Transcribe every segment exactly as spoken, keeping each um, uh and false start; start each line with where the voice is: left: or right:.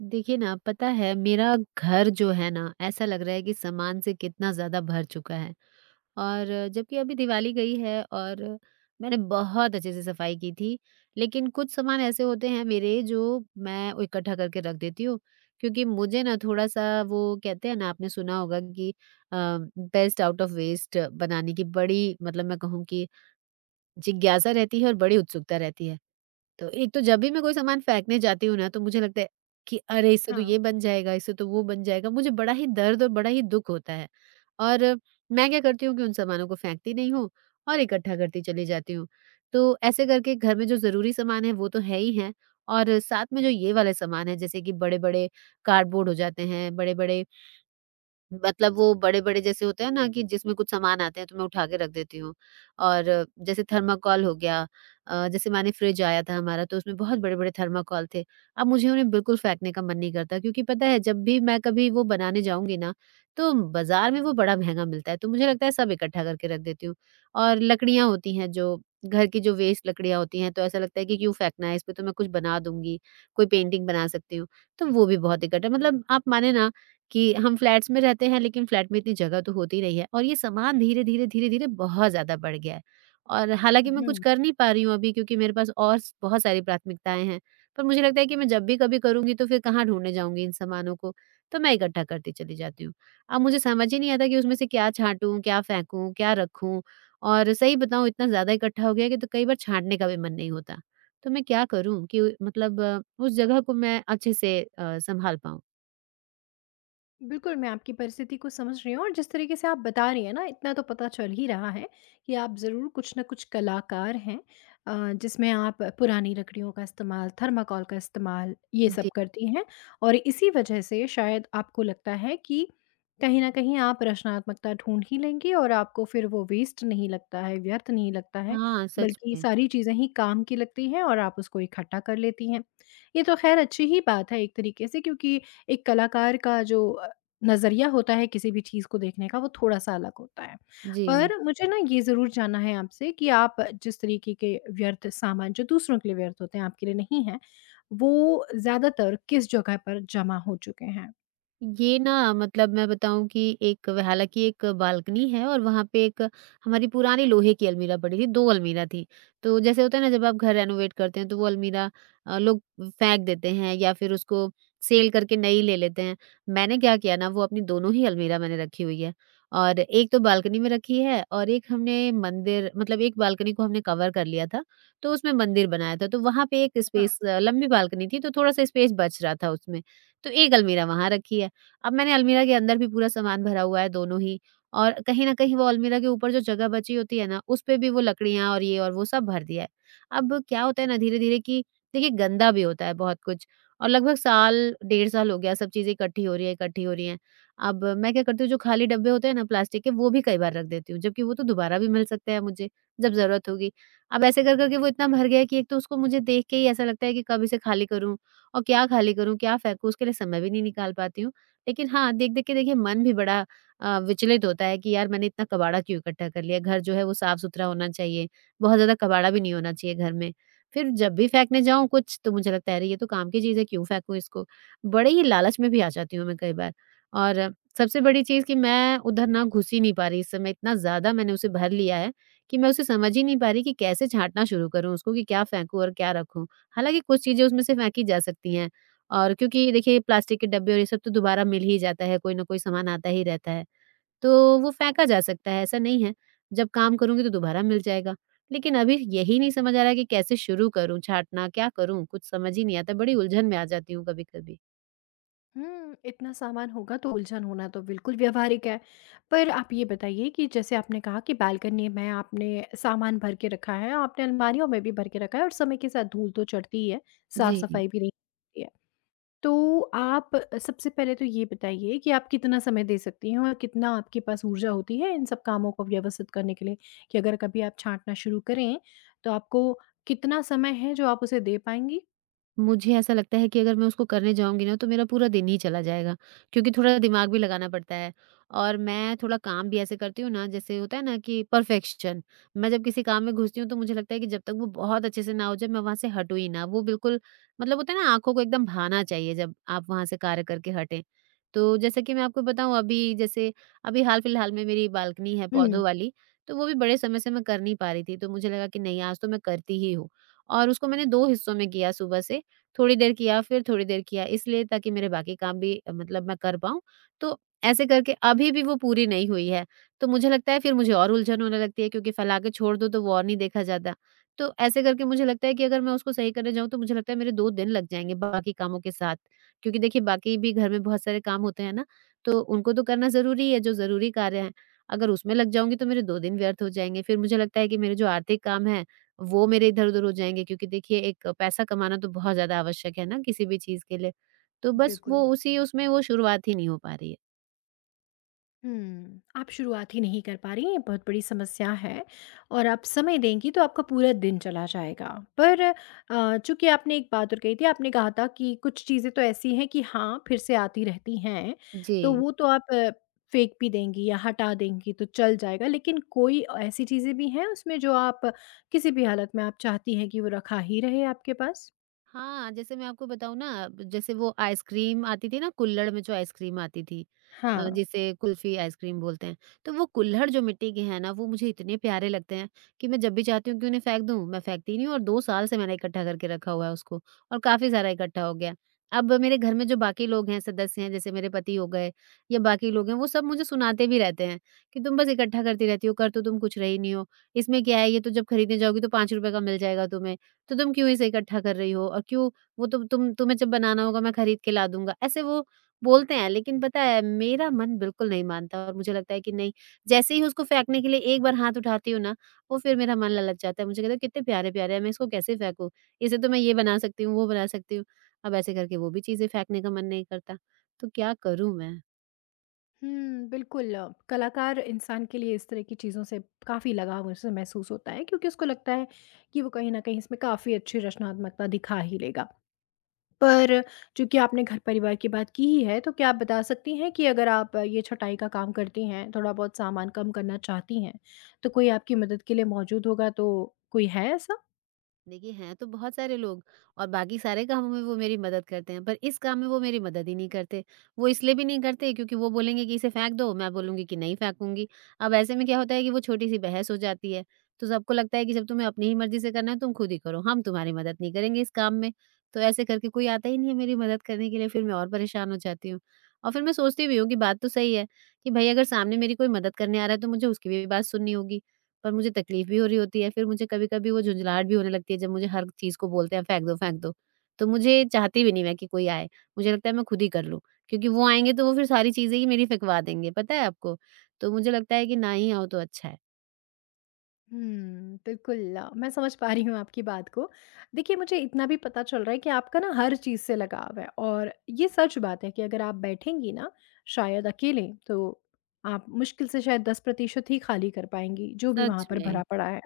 right: देखिए ना, पता है मेरा घर जो है ना, ऐसा लग रहा है कि सामान से कितना ज़्यादा भर चुका है। और जबकि अभी दिवाली गई है और मैंने बहुत अच्छे से सफाई की थी। लेकिन कुछ सामान ऐसे होते हैं मेरे जो मैं वो इकट्ठा करके रख देती हूँ, क्योंकि मुझे ना थोड़ा-सा वो कहते हैं ना आपने सुना होगा कि अ, बेस्ट आउट ऑफ वेस्ट बनाने की बड़ी मतलब मैं कहूँ कि जिज्ञासा रहती है और बड़ी उत्सुकता रहती है। तो एक तो जब भी मैं कोई सामान फेंकने जाती हूँ ना, तो मुझे लगता है कि अरे! इससे तो
left: हाँ,
right: ये बन जाएगा, इससे तो वो बन जाएगा। मुझे बड़ा ही दर्द और बड़ा ही दुःख होता है। और मैं क्या करती हूँ कि उन सामानों को फेंकती नहीं हूँ और इकट्ठा करती चली जाती हूँ। तो ऐसे करके घर में जो ज़रूरी सामान है वो तो है ही है और साथ में जो ये वाले सामान है जैसे कि बड़े-बड़े कार्डबोर्ड हो जाते हैं, बड़े-बड़े मतलब वो बड़े-बड़े जैसे होते हैं ना कि जिसमें कुछ सामान आते हैं तो मैं उठा के रख देती हूँ। और जैसे थर्माकोल हो गया अ, जैसे माने फ्रिज आया था हमारा तो उसमें बहुत बड़े-बड़े थर्माकोल थे। अब मुझे उन्हें बिल्कुल फेंकने का मन नहीं करता क्योंकि पता है जब भी मैं कभी वो बनाने जाऊँगी ना, तो बाज़ार में वो बड़ा महँगा मिलता है तो मुझे लगता है सब इकट्ठा करके रख देती हूँ। और लकड़ियाँ होती हैं जो घर की जो वेस्ट लकड़ियाँ होती हैं तो ऐसा लगता है कि क्यों फेंकना है? इस पे तो मैं कुछ बना दूँगी, कोई पेंटिंग बना सकती हूँ। तो वो भी बहुत इकट्ठा मतलब आप माने ना कि हम फ्लैट्स में रहते हैं लेकिन फ्लैट में इतनी जगह तो होती नहीं है और ये सामान धीरे धीरे धीरे धीरे बहुत ज्यादा बढ़ गया है और हालांकि मैं कुछ
left: हुँ।
right: कर नहीं पा रही हूँ अभी क्योंकि मेरे पास और स- बहुत सारी प्राथमिकताएं हैं। पर मुझे लगता है कि मैं जब भी कभी करूंगी तो फिर कहाँ ढूंढने जाऊंगी इन सामानों को, तो मैं इकट्ठा करती चली जाती हूँ। अब मुझे समझ ही नहीं आता कि उसमें से क्या छांटूं, क्या फेंकूं, क्या रखूं। और सही बताऊं, इतना ज्यादा इकट्ठा हो गया है कि तो कई बार छांटने का भी मन नहीं होता। तो मैं क्या करूं कि मतलब अ, उस जगह को मैं अच्छे से अ, संभाल पाऊं।
left: बिल्कुल, मैं आपकी परिस्थिति को समझ रही हूँ और जिस तरीके से आप बता रही हैं ना, इतना तो पता चल ही रहा है कि आप ज़रूर कुछ न कुछ कलाकार हैं, अ, जिसमें आप पुरानी लकड़ियों का इस्तेमाल, थर्माकोल का इस्तेमाल, ये सब करती हैं। और इसी वजह से शायद आपको लगता है कि कहीं न कहीं आप रचनात्मकता ढूँढ ही लेंगी और आपको फिर वो वेस्ट नहीं लगता है, व्यर्थ नहीं लगता है,
right: हाँ, सच
left: बल्कि
right: में।
left: सारी चीज़ें ही काम की लगती हैं और आप उसको इकट्ठा कर लेती हैं। ये तो ख़ैर अच्छी ही बात है एक तरीके से, क्योंकि एक कलाकार का जो नज़रिया होता है किसी भी चीज़ को देखने का, वो थोड़ा-सा अलग होता है।
right: जी।
left: पर मुझे ना ये ज़रूर जानना है आपसे कि आप जिस तरीके के व्यर्थ सामान जो दूसरों के लिए व्यर्थ होते हैं, आपके लिए नहीं हैं, वो ज़्यादातर किस जगह पर जमा हो चुके हैं?
right: ये ना मतलब मैं बताऊँ कि एक हालाँकि एक बालकनी है और वहाँ पे एक हमारी पुरानी लोहे की अलमीरा पड़ी थी, दो अलमीरा थी। तो जैसे होता है ना जब आप घर रेनोवेट करते हैं तो वो अलमीरा अ, लोग फेंक देते हैं या फिर उसको सेल करके नई ले लेते हैं। मैंने क्या किया ना वो अपनी दोनों ही अलमीरा मैंने रखी हुई है और एक तो बालकनी में रखी है और एक हमने मंदिर मतलब एक बालकनी को हमने कवर कर लिया था, तो उसमें मंदिर बनाया था। तो वहाँ पे एक
left: हाँ,
right: स्पेस लंबी बालकनी थी, तो थोड़ा-सा स्पेस बच रहा था उसमें, तो एक अलमीरा वहाँ रखी है। अब मैंने अलमीरा के अंदर भी पूरा सामान भरा हुआ है दोनों ही, और कहीं न कहीं वो अलमीरा के ऊपर जो जगह बची होती है ना, उसपे भी वो लकड़ियाँ और ये और वो सब भर दिया है। अब क्या होता है ना धीरे-धीरे कि देखिए गंदा भी होता है बहुत कुछ, और लगभग साल, डेढ़ साल हो गया सब चीज़ें इकट्ठी हो रही है, इकट्ठी हो रही हैं। अब मैं क्या करती हूँ जो खाली डब्बे होते हैं ना प्लास्टिक के, वो भी कई बार रख देती हूँ, जबकि वो तो दोबारा भी मिल सकते हैं मुझे जब ज़रूरत होगी। अब ऐसे कर-कर के वो इतना भर गया है कि एक तो उसको मुझे देख के ही ऐसा लगता है कि कब इसे खाली करूँ, और क्या खाली करूँ, क्या फेंकूँ, उसके लिए समय भी नहीं निकाल पाती हूँ। लेकिन हाँ, देख-देख के देखिए मन भी बड़ा अ, विचलित होता है कि यार मैंने इतना कबाड़ा क्यों इकट्ठा कर लिया? घर जो है वो साफ-सुथरा होना चाहिए, बहुत ज़्यादा कबाड़ा भी नहीं होना चाहिए घर में। फिर जब भी फेंकने जाऊँ कुछ, तो मुझे लगता है अरे, ये तो काम की चीज़ है, क्यों फेंकूँ इसको? बड़े ही लालच में भी आ जाती हूँ मैं कई बार। और सबसे बड़ी चीज़ कि मैं उधर ना घुस ही नहीं पा रही, इस समय इतना ज़्यादा मैंने उसे भर लिया है कि मैं उसे समझ ही नहीं पा रही कि कैसे छाँटना शुरू करूँ उसको, कि क्या फेंकूँ और क्या रखूँ? हालाँकि कुछ चीज़ें उसमें से फेंकी जा सकती हैं। और क्योंकि देखिए प्लास्टिक के डब्बे और ये सब तो दोबारा मिल ही जाता है, कोई ना कोई सामान आता ही रहता है, तो वो फेंका जा सकता है, ऐसा नहीं है। जब काम करूँगी तो दोबारा मिल जाएगा। लेकिन अभी यही नहीं समझ आ रहा है कि कैसे शुरू करूँ छाँटना, क्या करूँ? कुछ समझ ही नहीं आता, बड़ी उलझन में आ जाती हूँ कभी-कभी।
left: हुँ, इतना सामान होगा तो उलझन होना तो बिल्कुल व्यावहारिक है। पर आप ये बताइए कि जैसे आपने कहा कि बालकनी में आपने सामान भर के रखा है, आपने अलमारियों में भी भर के रखा है और समय के साथ धूल तो चढ़ती ही है,
right: जी।
left: साफ-सफाई भी नहीं होती है। तो आप सबसे पहले तो ये बताइए कि आप कितना समय दे सकती हैं और कितना आपके पास ऊर्जा होती है इन सब कामों को व्यवस्थित करने के लिए, कि अगर कभी आप छाँटना शुरू करें, तो आपको कितना समय है जो आप उसे दे पाएँगी?
right: मुझे ऐसा लगता है कि अगर मैं उसको करने जाऊँगी ना, तो मेरा पूरा दिन ही चला जाएगा, क्योंकि थोड़ा दिमाग भी लगाना पड़ता है। और मैं थोड़ा काम भी ऐसे करती हूँ ना, जैसे होता है ना कि परफेक्शन, मैं जब किसी काम में घुसती हूँ तो मुझे लगता है कि जब तक वो बहुत अच्छे से ना हो जाए मैं वहाँ से हटूँ ही ना, वो बिल्कुल मतलब होता है ना आँखों को एकदम भाना चाहिए जब आप वहाँ से कार्य करके हटें। तो जैसे कि मैं आपको बताऊँ, अभी जैसे अभी हाल-फिलहाल में मेरी बालकनी है
left: हुँ,
right: पौधों वाली, तो वो भी बड़े समय से मैं कर नहीं पा रही थी, तो मुझे लगा कि नहीं, आज तो मैं करती ही हूँ, और उसको मैंने दो हिस्सों में किया सुबह से। थोड़ी देर किया, फिर थोड़ी देर किया, इसलिए ताकि मेरे बाकी काम भी अ, मतलब मैं कर पाऊँ। तो ऐसे करके अभी भी वो पूरी नहीं हुई है, तो मुझे लगता है फिर मुझे और उलझन होने लगती है, क्योंकि फैला के छोड़ दो तो वो और नहीं देखा जाता। तो ऐसे करके मुझे लगता है कि अगर मैं उसको सही करने जाऊँ तो मुझे लगता है मेरे दो दिन लग जाएँगे बाकी कामों के साथ। क्योंकि देखिए बाकी भी घर में बहुत सारे काम होते हैं ना, तो उनको तो करना ज़रूरी है, जो ज़रूरी कार्य हैं। अगर उसमें लग जाऊँगी तो मेरे दो दिन व्यर्थ हो जाएँगे। फिर मुझे लगता है कि मेरे जो आर्थिक काम हैं वो मेरे इधर-उधर हो जाएँगे, क्योंकि देखिए एक पैसा कमाना तो बहुत ज़्यादा आवश्यक है ना किसी भी चीज़ के लिए। तो बस वो
left: बिल्कुल।
right: उसी उसमें वो शुरुआत ही नहीं हो पा रही है।
left: हुँ, आप शुरुआत ही नहीं कर पा रही, ये बहुत बड़ी समस्या है और आप समय देंगी तो आपका पूरा दिन चला जाएगा। पर अ, चूँकि आपने एक बात और कही थी, आपने कहा था कि कुछ चीज़ें तो ऐसी हैं कि हाँ, फिर से आती रहती हैं,
right: जी।
left: तो वो तो आप अ, फेंक भी देंगी या हटा देंगी तो चल जाएगा, लेकिन कोई ऐसी चीज़ें भी हैं उसमें जो आप किसी भी हालत में आप चाहती हैं कि वो रखा ही रहे आपके पास?
right: हाँ, जैसे मैं आपको बताऊँ ना, जैसे वो आइसक्रीम आती थी ना, कुल्हड़ में जो आइसक्रीम आती थी, अ,
left: हाँ।
right: जिसे कुल्फ़ी आइसक्रीम बोलते हैं, तो वो कुल्हड़ जो मिट्टी के हैं ना, वो मुझे इतने प्यारे लगते हैं कि मैं जब भी चाहती हूँ कि उन्हें फेंक दूँ, मैं फेंकती ही नहीं हूँ, और दो साल से मैंने इकट्ठा करके रखा हुआ है उसको, और काफ़ी सारा इकट्ठा हो गया। अब मेरे घर में जो बाकी लोग हैं, सदस्य हैं, जैसे मेरे पति हो गए या बाकी लोग हैं, वो सब मुझे सुनाते भी रहते हैं कि, "तुम बस इकट्ठा करती रहती हो, कर तो तुम कुछ रही नहीं हो। इसमें क्या है, ये तो जब खरीदने जाओगी तो ₹पांच रुपए का मिल जाएगा तुम्हें। तो तुम क्यों इसे इकट्ठा कर रही हो, और क्यों वो तो तुम तुम्हें जब बनाना होगा मैं खरीद के ला दूँगा।" ऐसे वो बोलते हैं, लेकिन पता है मेरा मन बिल्कुल नहीं मानता और मुझे लगता है कि नहीं, जैसे ही उसको फेंकने के लिए एक बार हाथ उठाती हूँ ना, वो फिर मेरा मन ललक जाता है। मुझे कहता है कितने प्यारे-प्यारे हैं, मैं इसको कैसे फेंकूँ? इसे तो मैं ये बना सकती हूँ, वो बना सकती हूँ। अब ऐसे करके वो भी चीज़ें फेंकने का मन नहीं करता। तो क्या करूँ मैं?
left: हुँ, बिल्कुल। अ, कलाकार इंसान के लिए इस तरह की चीज़ों से काफ़ी लगाव उसे महसूस होता है, क्योंकि उसको लगता है कि वो कहीं न कहीं इसमें काफ़ी अच्छी रचनात्मकता दिखा ही लेगा। पर चूँकि आपने घर-परिवार की बात की ही है, तो क्या आप बता सकती हैं कि अगर आप अ, ये छँटाई का काम करती हैं, थोड़ा-बहुत सामान कम करना चाहती हैं, तो कोई आपकी मदद के लिए मौजूद होगा, तो कोई है ऐसा?
right: देखिए, हैं तो बहुत सारे लोग, और बाकी सारे कामों में वो मेरी मदद करते हैं, पर इस काम में वो मेरी मदद ही नहीं करते। वो इसलिए भी नहीं करते क्योंकि वो बोलेंगे कि इसे फेंक दो, मैं बोलूँगी कि नहीं फेंकूँगी। अब ऐसे में क्या होता है कि वो छोटी-सी बहस हो जाती है, तो सबको लगता है कि जब तुम्हें अपनी ही मर्ज़ी से करना है, तुम खुद ही करो, हम तुम्हारी मदद नहीं करेंगे इस काम में। तो ऐसे करके कोई आता ही नहीं है मेरी मदद करने के लिए, फिर मैं और परेशान हो जाती हूँ। और फिर मैं सोचती भी हूँ कि बात तो सही है कि भई अगर सामने मेरी कोई मदद करने आ रहा है, तो मुझे उसकी भी बात सुननी होगी। पर मुझे तकलीफ भी हो रही होती है, फिर मुझे कभी-कभी वो झुँझलाहट भी होने लगती है जब मुझे हर चीज़ को बोलते हैं फेंक दो, फेंक दो। तो मुझे चाहती भी नहीं मैं कि कोई आए, मुझे लगता है मैं खुद ही कर लूँ, क्योंकि वो आएँगे तो वो फिर सारी चीज़ें ही मेरी फेंकवा देंगे, पता है आपको? तो मुझे लगता है कि ना ही आओ तो अच्छा है,
left: हुँ, बिल्कुल, अ, मैं समझ पा रही हूँ आपकी बात को। देखिए, मुझे इतना भी पता चल रहा है कि आपका ना हर चीज़ से लगाव है और ये सच बात है कि अगर आप बैठेंगी ना शायद अकेले, तो आप मुश्किल से शायद दस प्रतिशत ही खाली कर पाएँगी, जो भी वहाँ
right: सच
left: पर
right: में।
left: भरा पड़ा है।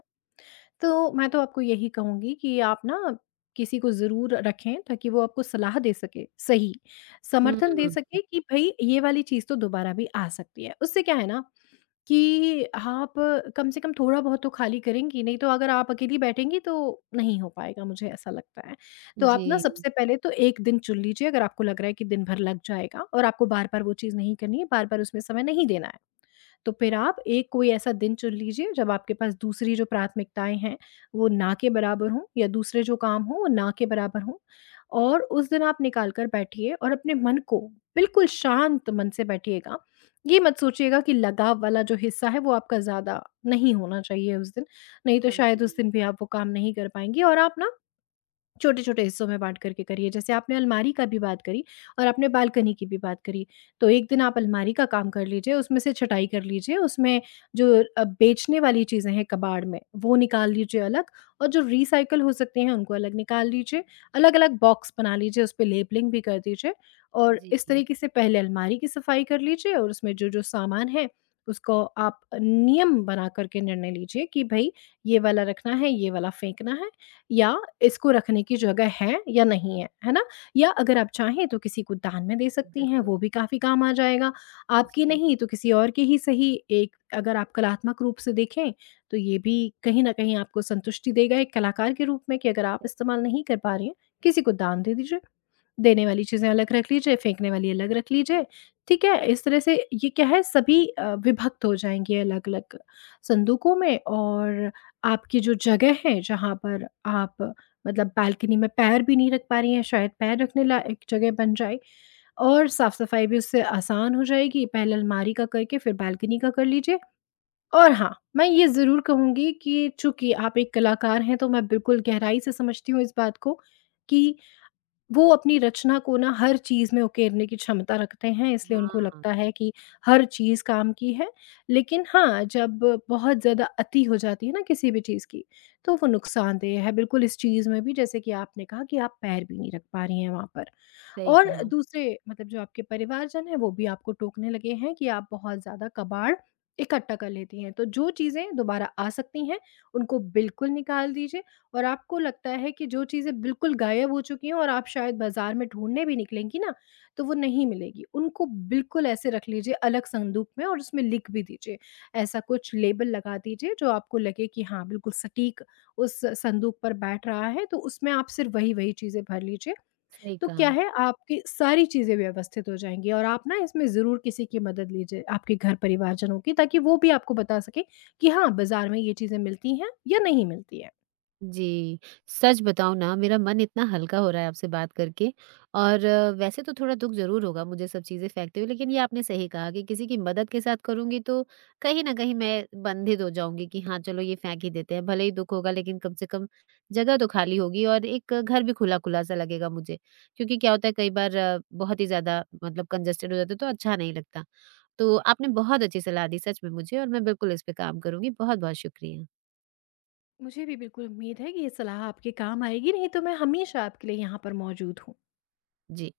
left: तो मैं तो आपको यही कहूँगी कि आप ना किसी को ज़रूर रखें, ताकि वो आपको सलाह दे सके, सही
right: हुँ,
left: समर्थन दे सके कि भई ये वाली चीज़ तो दोबारा भी आ सकती है। उससे क्या है ना, कि आप कम से कम थोड़ा बहुत तो खाली करेंगी, नहीं तो अगर आप अकेली बैठेंगी तो नहीं हो पाएगा, मुझे ऐसा लगता है। तो आप
right: जी,
left: ना सबसे पहले तो एक दिन चुन लीजिए, अगर आपको लग रहा है कि दिन भर लग जाएगा और आपको बार-बार वो चीज़ नहीं करनी है, बार-बार उसमें समय नहीं देना है। तो फिर आप एक कोई ऐसा दिन चुन लीजिए, जब आपके पास दूसरी जो प्राथमिकताएँ हैं, वो ना के बराबर हों या दूसरे जो काम हों, वो ना के बराबर हों और उस दिन आप निकाल कर बैठिए और अपने मन को बिल्कुल शांत मन से बैठिएगा। ये मत सोचिएगा कि लगाव वाला जो हिस्सा है, वो आपका ज़्यादा नहीं होना चाहिए उस दिन, नहीं तो शायद
right: समझी।
left: उस दिन भी आप वो काम नहीं कर पाएँगे और आप ना छोटे-छोटे हिस्सों में बाँट करके करिए। जैसे आपने अलमारी का भी बात करी और आपने बालकनी की भी बात करी। तो एक दिन आप अलमारी का काम कर लीजिए, उसमें से छँटाई कर लीजिए, उसमें जो अ, बेचने वाली चीज़ें हैं कबाड़ में, वो निकाल लीजिए अलग और जो रिसाइकल हो सकती हैं, उनको अलग निकाल लीजिए। अलग-अलग बॉक्स बना लीजिए, उसपे लेबलिंग भी कर दीजिए और इस
right: जी,
left: तरीके से पहले अलमारी की सफाई कर लीजिए और उसमें जो-जो सामान है, उसको आप नियम बना कर के निर्णय लीजिए कि भई, ये वाला रखना है, ये वाला फेंकना है या इसको रखने की जगह है या नहीं है, है ना? या अगर आप चाहें तो किसी को दान में दे सकती हैं,
right: बिल्कुल।
left: वो भी काफ़ी काम आ जाएगा। आपकी
right: जी,
left: नहीं तो किसी और की ही सही, एक अगर आप कलात्मक रूप से देखें, तो ये भी कहीं न कहीं आपको संतुष्टि देगा एक कलाकार के रूप में कि अगर आप इस्तेमाल नहीं कर पा रही हैं, किसी को दान दे दीजिए। देने वाली चीज़ें अलग रख लीजिए, फेंकने वाली अलग रख लीजिए, ठीक है? इस तरह से ये क्या है, सभी अ, विभक्त हो जाएँगे अलग-अलग संदूकों में और आपकी जो जगह है जहाँ पर आप मतलब बालकनी में पैर भी नहीं रख पा रही हैं, शायद पैर रखने लायक जगह बन जाए और साफ-सफाई भी उससे आसान हो जाएगी। पहले अलमारी का करके फिर बालकनी का कर लीजिए और हाँ, मैं ये ज़रूर कहूँगी कि चूँकि आप एक कलाकार हैं, तो मैं बिल्कुल गहराई से समझती हूँ इस बात को कि वो अपनी रचना को ना हर चीज़ में उकेरने की क्षमता रखते हैं, इसलिए उनको
right: हाँ,
left: लगता है कि हर चीज़ काम की है। लेकिन हाँ, जब बहुत ज़्यादा अति हो जाती है ना किसी भी चीज़ की, तो वो नुकसानदेह है बिल्कुल, इस चीज़ में भी जैसे कि आपने कहा कि आप पैर भी नहीं रख पा रही हैं वहाँ पर।
right: सही
left: और
right: कहा,
left: दूसरे मतलब जो आपके परिवारजन हैं, वो भी आपको टोकने लगे हैं कि आप बहुत ज़्यादा कबाड़ इकट्ठा कर लेती हैं। तो जो चीज़ें दोबारा आ सकती हैं, उनको बिल्कुल निकाल दीजिए और आपको लगता है कि जो चीज़ें बिल्कुल गायब हो चुकी हैं और आप शायद बाज़ार में ढूँढने भी निकलेंगी ना, तो वो नहीं मिलेगी। उनको बिल्कुल ऐसे रख लीजिए अलग संदूक में और उसमें लिख भी दीजिए। ऐसा कुछ लेबल लगा दीजिए जो आपको लगे कि हाँ, बिल्कुल सटीक उस संदूक पर बैठ रहा है, तो उसमें आप सिर्फ़ वही-वही चीज़ें भर लीजिए।
right: सही
left: तो
right: कहा।
left: क्या है, आपकी सारी चीज़ें व्यवस्थित हो जाएँगी और आप ना इसमें ज़रूर किसी की मदद लीजिए, आपके घर परिवारजनों की, ताकि वो भी आपको बता सकें कि हाँ, बाज़ार में ये चीज़ें मिलती हैं या नहीं मिलती हैं।
right: जी, सच बताऊँ ना मेरा मन इतना हल्का हो रहा है आपसे बात करके, और अ, वैसे तो थोड़ा दुःख ज़रूर होगा मुझे सब चीज़ें फेंकते हुए, लेकिन ये आपने सही कहा कि किसी की मदद के साथ करूँगी तो कहीं न कहीं मैं बंधित हो जाऊँगी कि हाँ, चलो ये फेंक ही देते हैं। भले ही दुःख होगा लेकिन कम से कम जगह तो खाली होगी और एक घर भी खुला-खुला सा लगेगा मुझे। क्योंकि क्या होता है कई बार अ, बहुत ही ज़्यादा मतलब कंजेस्टेड हो जाता है तो अच्छा नहीं लगता। तो आपने बहुत अच्छी सलाह दी सच में मुझे, और मैं बिल्कुल इस पे काम करूँगी। बहुत-बहुत शुक्रिया।
left: मुझे भी बिल्कुल उम्मीद है कि ये सलाह आपके काम आएगी, नहीं तो मैं हमेशा आपके लिए यहाँ पर मौजूद हूँ।
right: जी।